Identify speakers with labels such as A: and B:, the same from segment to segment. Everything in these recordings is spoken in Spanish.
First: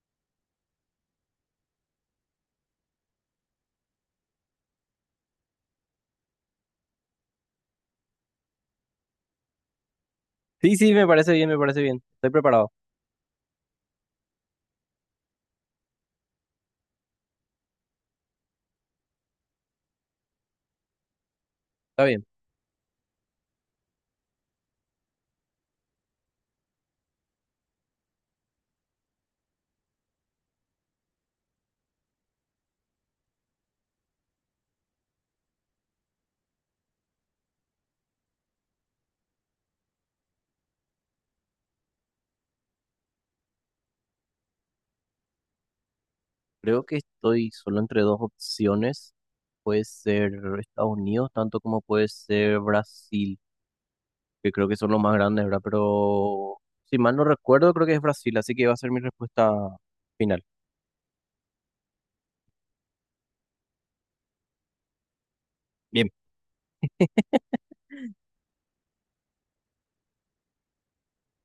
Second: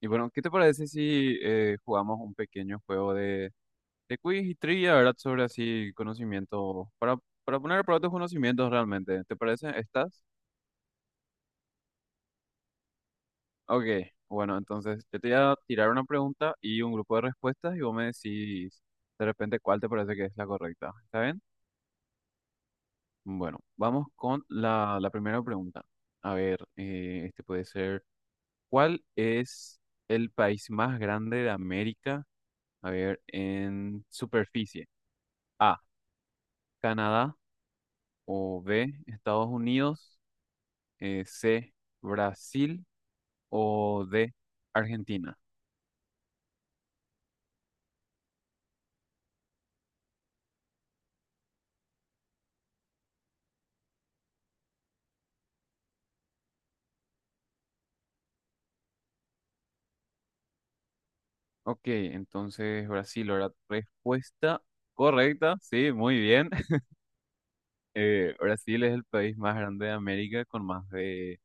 A: Y bueno, ¿qué te parece si jugamos un pequeño juego de quiz y trivia? ¿Verdad? Sobre así conocimiento, para poner a prueba tus conocimientos realmente. ¿Te parece? ¿Estás?
B: Sí, sí, me parece bien, me parece bien. Estoy preparado.
A: Ok, bueno, entonces yo te voy a tirar una pregunta y un grupo de respuestas y vos me decís de repente cuál te parece que es la correcta. ¿Está bien?
B: Está bien.
A: Bueno, vamos con la primera pregunta. A ver, este puede ser, ¿cuál es el país más grande de América? A ver, en superficie. A, Canadá, o B, Estados Unidos, C, Brasil, o D, Argentina.
B: Creo que estoy solo entre dos opciones. Puede ser Estados Unidos, tanto como puede ser Brasil, que creo que son los más grandes, ¿verdad? Pero si mal no recuerdo, creo que es Brasil, así que va a ser mi respuesta final.
A: Ok, entonces Brasil, la respuesta correcta, sí,
B: Bien,
A: muy bien. Brasil es el país más grande de América con más de,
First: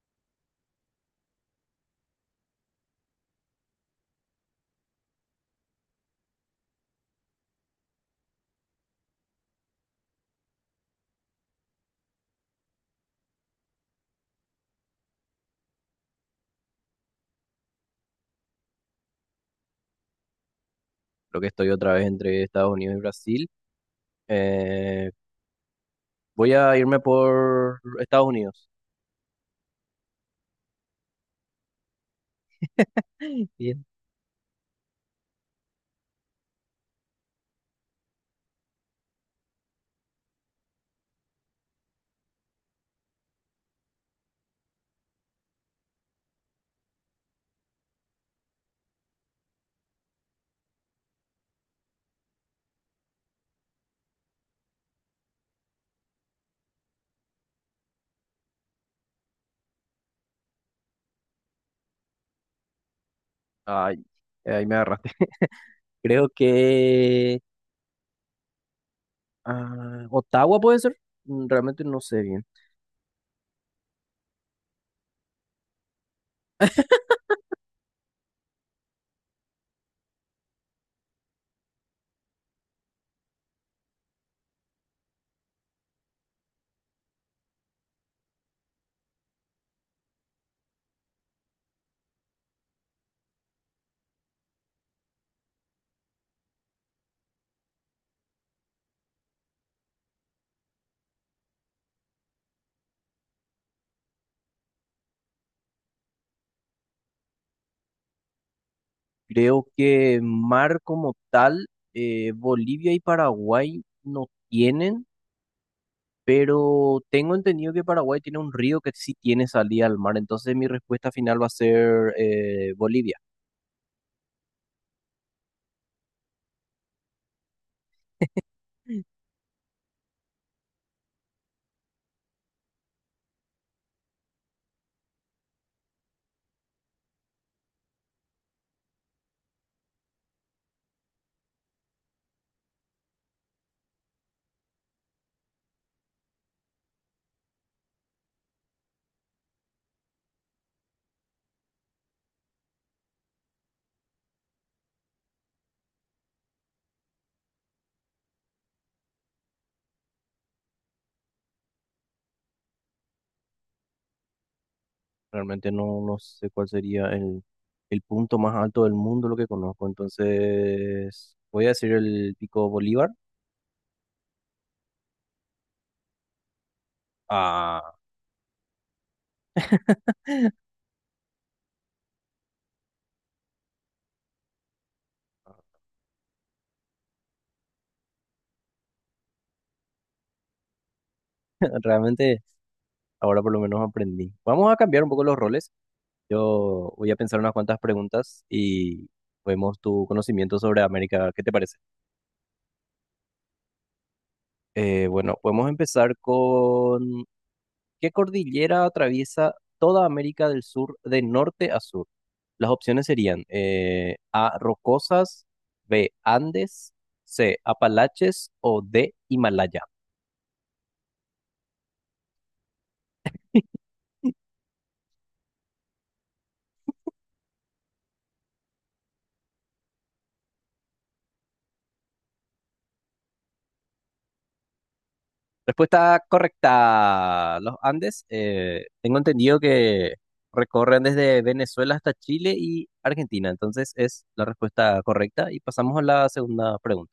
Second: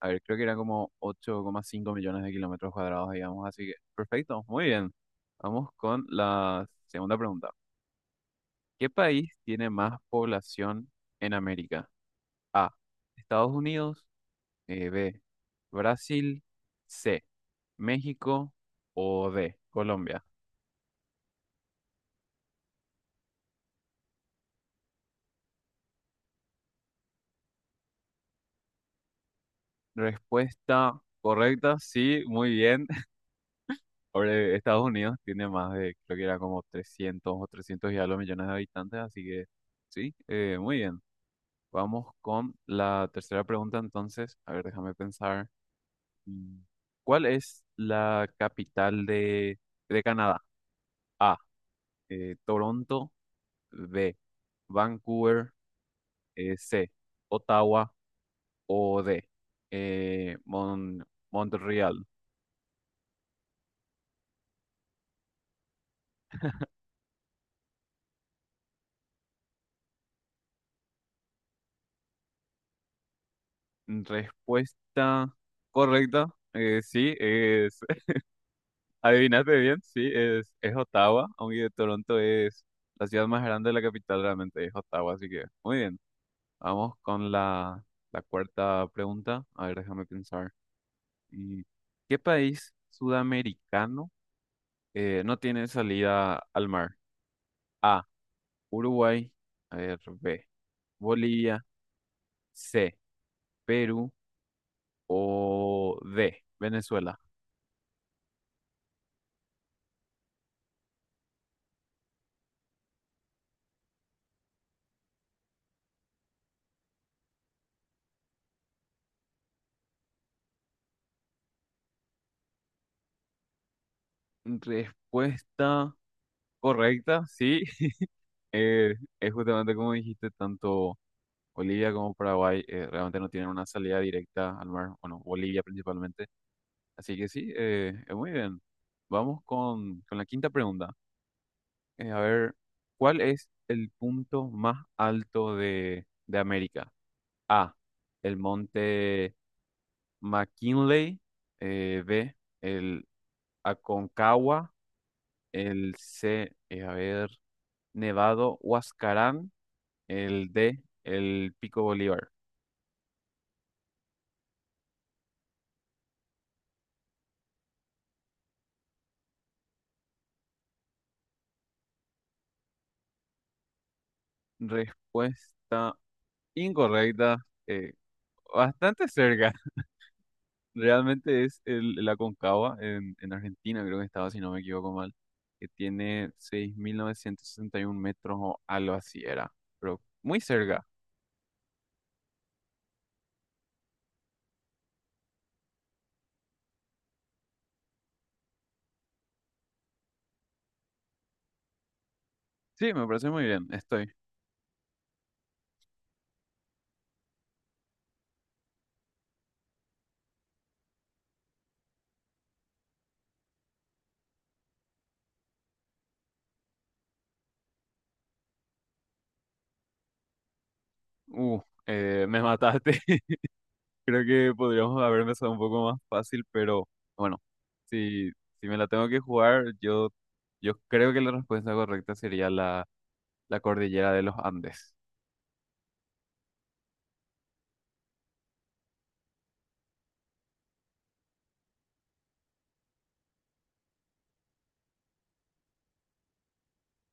A: a ver, creo que eran como 8,5 millones de kilómetros cuadrados, digamos, así que perfecto, muy bien. Vamos con la segunda pregunta. ¿Qué país tiene más población en América? A, Estados Unidos. B, Brasil, C, México, o D, Colombia.
B: creo que estoy otra vez entre Estados Unidos y Brasil. Eh, Voy a irme por Estados Unidos.
A: Respuesta correcta, sí, muy bien.
B: Bien.
A: Ahora, Estados Unidos tiene más de, creo que era como 300 o 300 y algo millones de habitantes, así que sí, muy bien. Vamos con la tercera pregunta entonces. A ver, déjame pensar. Mm, ¿Cuál es la capital de Canadá? A, Toronto, B, Vancouver, C, Ottawa, o D, eh, Mon- Montreal.
B: Ay, ahí me agarraste. Creo que Ottawa puede ser. Mm. Realmente no sé bien.
A: Respuesta correcta, sí, adivinaste bien, sí, es Ottawa, aunque Toronto es la ciudad más grande de la capital, realmente es Ottawa, así que muy bien. Vamos con la cuarta pregunta, a ver, déjame pensar. Mm, ¿Qué país sudamericano no tiene salida al mar? A, Uruguay, a ver, B, Bolivia. C, Perú, o D, Venezuela.
B: Creo que mar como tal, Bolivia y Paraguay no tienen, pero tengo entendido que Paraguay tiene un río que sí tiene salida al mar, entonces mi respuesta final va a ser Bolivia.
A: Respuesta correcta, sí. Es justamente como dijiste, tanto Bolivia como Paraguay realmente no tienen una salida directa al mar, bueno, Bolivia principalmente. Así que sí, muy bien. Vamos con la quinta pregunta. A ver, ¿cuál es el punto más alto de América? A, el monte McKinley. B, el Aconcagua, el C, a ver, Nevado, Huascarán, el D, el Pico Bolívar.
B: Realmente no, no sé cuál sería el punto más alto del mundo, lo que conozco, entonces voy a decir el Pico Bolívar.
A: Respuesta incorrecta, eh,
B: Ah,
A: bastante cerca. Realmente es el Aconcagua en Argentina, creo que estaba, si no me equivoco mal, que tiene 6.961 metros o algo así era, pero muy cerca.
B: realmente ahora por lo menos aprendí. Vamos a cambiar un poco los roles. Yo voy a pensar unas cuantas preguntas y vemos tu conocimiento sobre América. ¿Qué te parece?
A: Sí, me parece muy bien, estoy.
B: Bueno, podemos empezar con ¿qué cordillera atraviesa toda América del Sur de norte a sur? Las opciones serían A, Rocosas, B, Andes, C, Apalaches o D, Himalaya.
A: Uh, me mataste. Creo que podríamos haber empezado un poco más fácil, pero bueno, si, si me la tengo que jugar, yo creo que la respuesta correcta sería la cordillera de los Andes.
B: Respuesta correcta. Los Andes, tengo entendido que recorren desde Venezuela hasta Chile y Argentina. Entonces es la respuesta correcta. Y pasamos a la segunda pregunta.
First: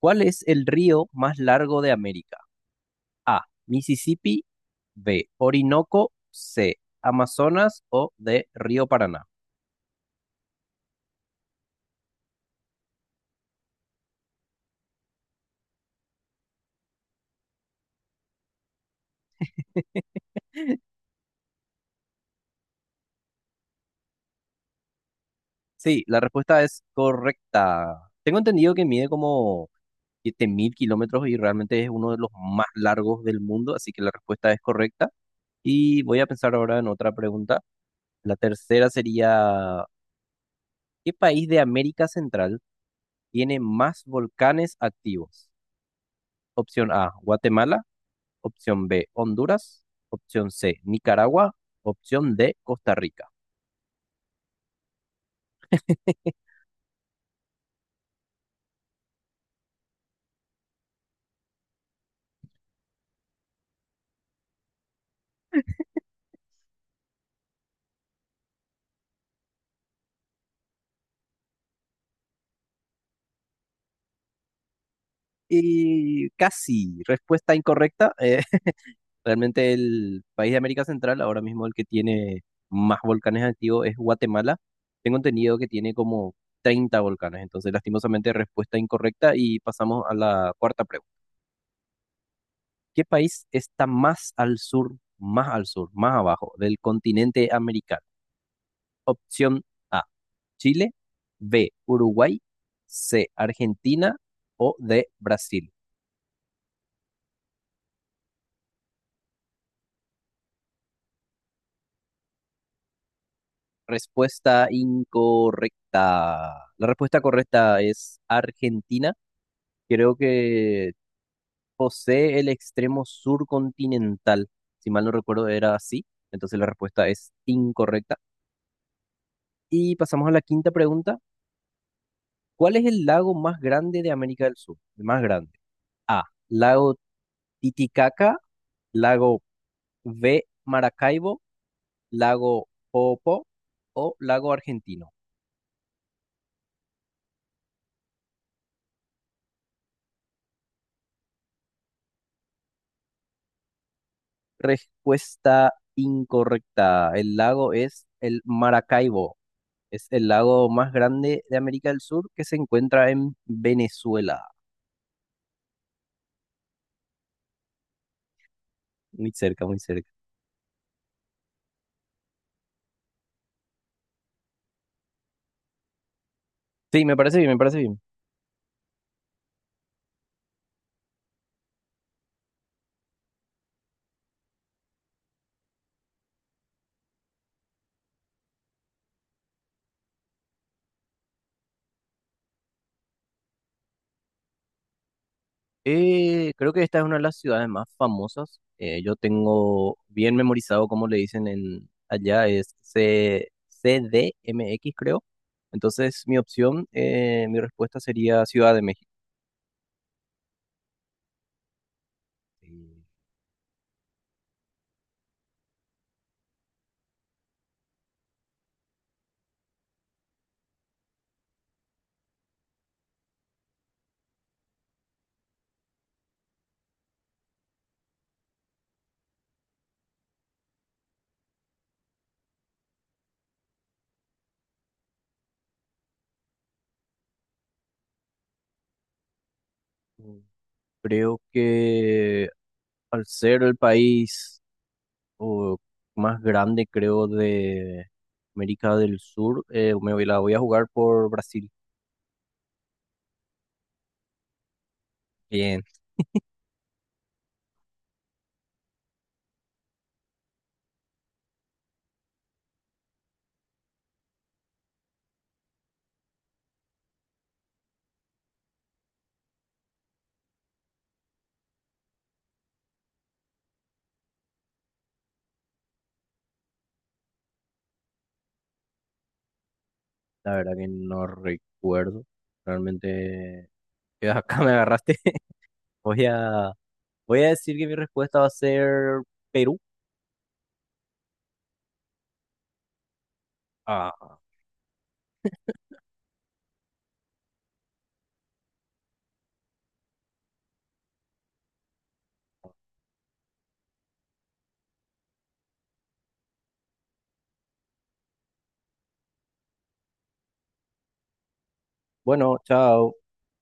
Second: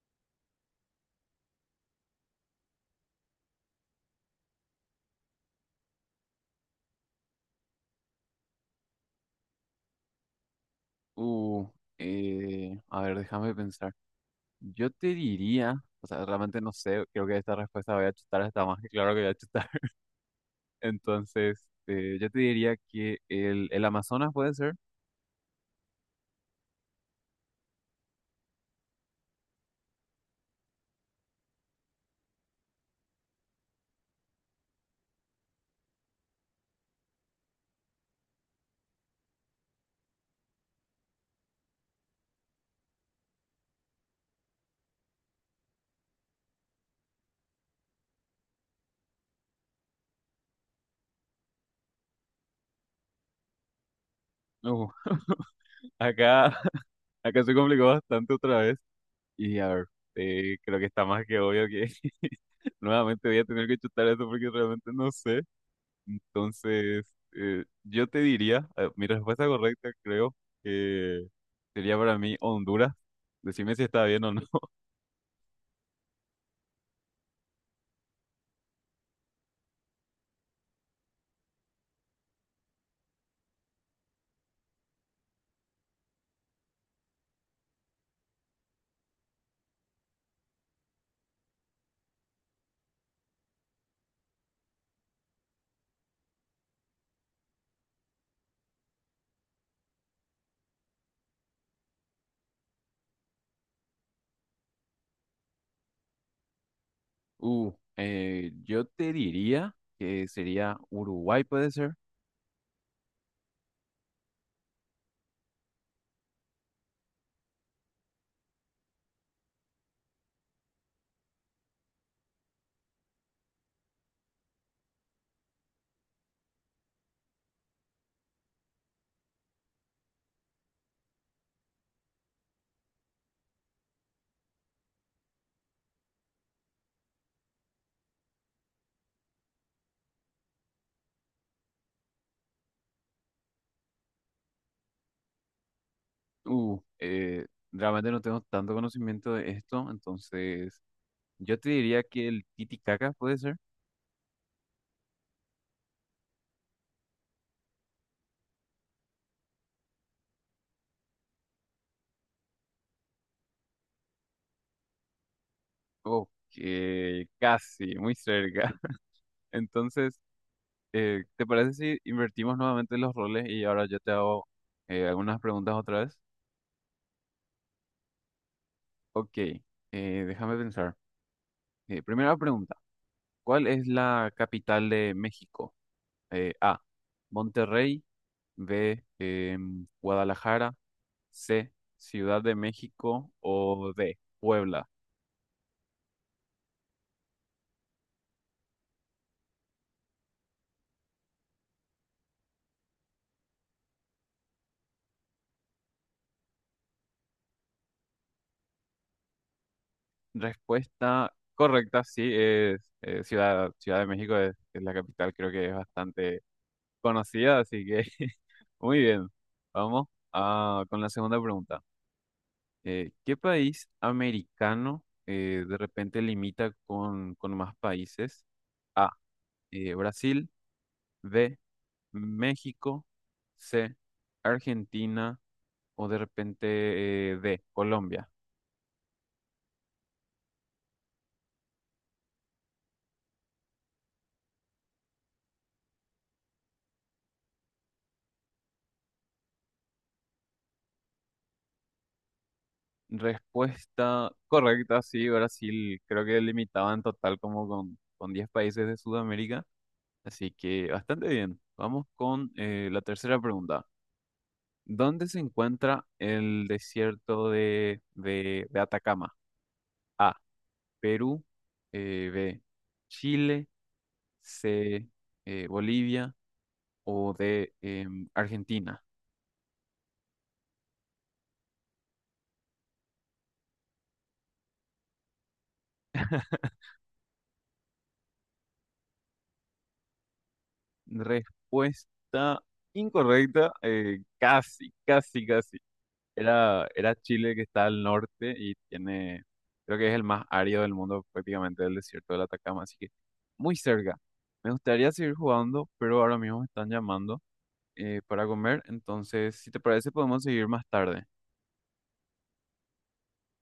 B: ¿Cuál es el río más largo de América? A. Mississippi. B. Orinoco. C. Amazonas o D. Río Paraná.
A: Uh, a ver, déjame pensar. Yo te diría, o sea, realmente no sé, creo que esta respuesta voy a chutar, está más que claro que voy a chutar. Entonces, yo te diría que el Amazonas puede ser.
B: Sí, la respuesta es correcta. Tengo entendido que mide como 7.000 kilómetros y realmente es uno de los más largos del mundo, así que la respuesta es correcta. Y voy a pensar ahora en otra pregunta. La tercera sería, ¿qué país de América Central tiene más volcanes activos? Opción A, Guatemala. Opción B, Honduras. Opción C, Nicaragua. Opción D, Costa Rica.
A: Uh, acá, acá se complicó bastante otra vez. Y a ver, creo que está más que obvio que. Nuevamente voy a tener que chutar eso porque realmente no sé. Entonces, yo te diría, mi respuesta correcta creo que sería para mí Honduras. Decime si está bien o no.
B: Y casi, respuesta incorrecta. Realmente el país de América Central, ahora mismo el que tiene más volcanes activos es Guatemala. Tengo entendido que tiene como 30 volcanes, entonces lastimosamente respuesta incorrecta y pasamos a la cuarta pregunta. ¿Qué país está más al sur, más al sur, más abajo del continente americano? Opción A, Chile, B, Uruguay, C, Argentina o D, Brasil.
A: Yo te diría que sería Uruguay, puede ser.
B: Respuesta incorrecta. La respuesta correcta es Argentina. Creo que posee el extremo sur continental. Si mal no recuerdo, era así. Entonces la respuesta es incorrecta. Y pasamos a la quinta pregunta. ¿Cuál es el lago más grande de América del Sur? El más grande. A. Lago Titicaca. Lago B. Maracaibo. Lago Popo. O lago Argentino.
A: Uh, eh, realmente no tengo tanto conocimiento de esto, entonces yo te diría que el Titicaca puede ser.
B: Respuesta incorrecta. El lago es el Maracaibo. Es el lago más grande de América del Sur que se encuentra en Venezuela.
A: Ok, casi, muy cerca.
B: Muy cerca, muy cerca.
A: Entonces, ¿te parece si invertimos nuevamente los roles y ahora yo te hago algunas preguntas otra vez?
B: Sí, me parece bien, me parece bien.
A: Ok, déjame pensar. Primera pregunta, ¿cuál es la capital de México? A, Monterrey, B, Guadalajara, C, Ciudad de México, o D, Puebla.
B: Creo que esta es una de las ciudades más famosas. Yo tengo bien memorizado cómo le dicen en allá, es CDMX creo. Entonces, mi opción, mi respuesta sería Ciudad de México.
A: Respuesta correcta, sí, es
B: Eh,
A: Ciudad de México es la capital, creo que es bastante conocida, así que muy bien, vamos con la segunda pregunta. ¿Qué país americano de repente limita con más países? A, Brasil, B, México, C, Argentina, o de repente D, Colombia.
B: Creo que al ser el país, o más grande, creo, de América del Sur. La voy a jugar por Brasil.
A: Respuesta correcta, sí,
B: Bien,
A: Brasil creo que limitaba en total como con 10 países de Sudamérica, así que bastante bien. Vamos con la tercera pregunta. ¿Dónde se encuentra el desierto de Atacama? A, Perú. B, Chile. C, Bolivia. O D, Argentina.
B: la verdad que no recuerdo. Realmente, acá me agarraste. Voy a, voy a decir que mi respuesta va a ser Perú.
A: Respuesta incorrecta.
B: Ah,
A: Casi, casi, casi. Era, era Chile que está al norte y tiene, creo que es el más árido del mundo prácticamente el desierto de Atacama. Así que muy cerca. Me gustaría seguir jugando, pero ahora mismo me están llamando para comer. Entonces, si te parece, podemos seguir más tarde.
B: bueno, chao.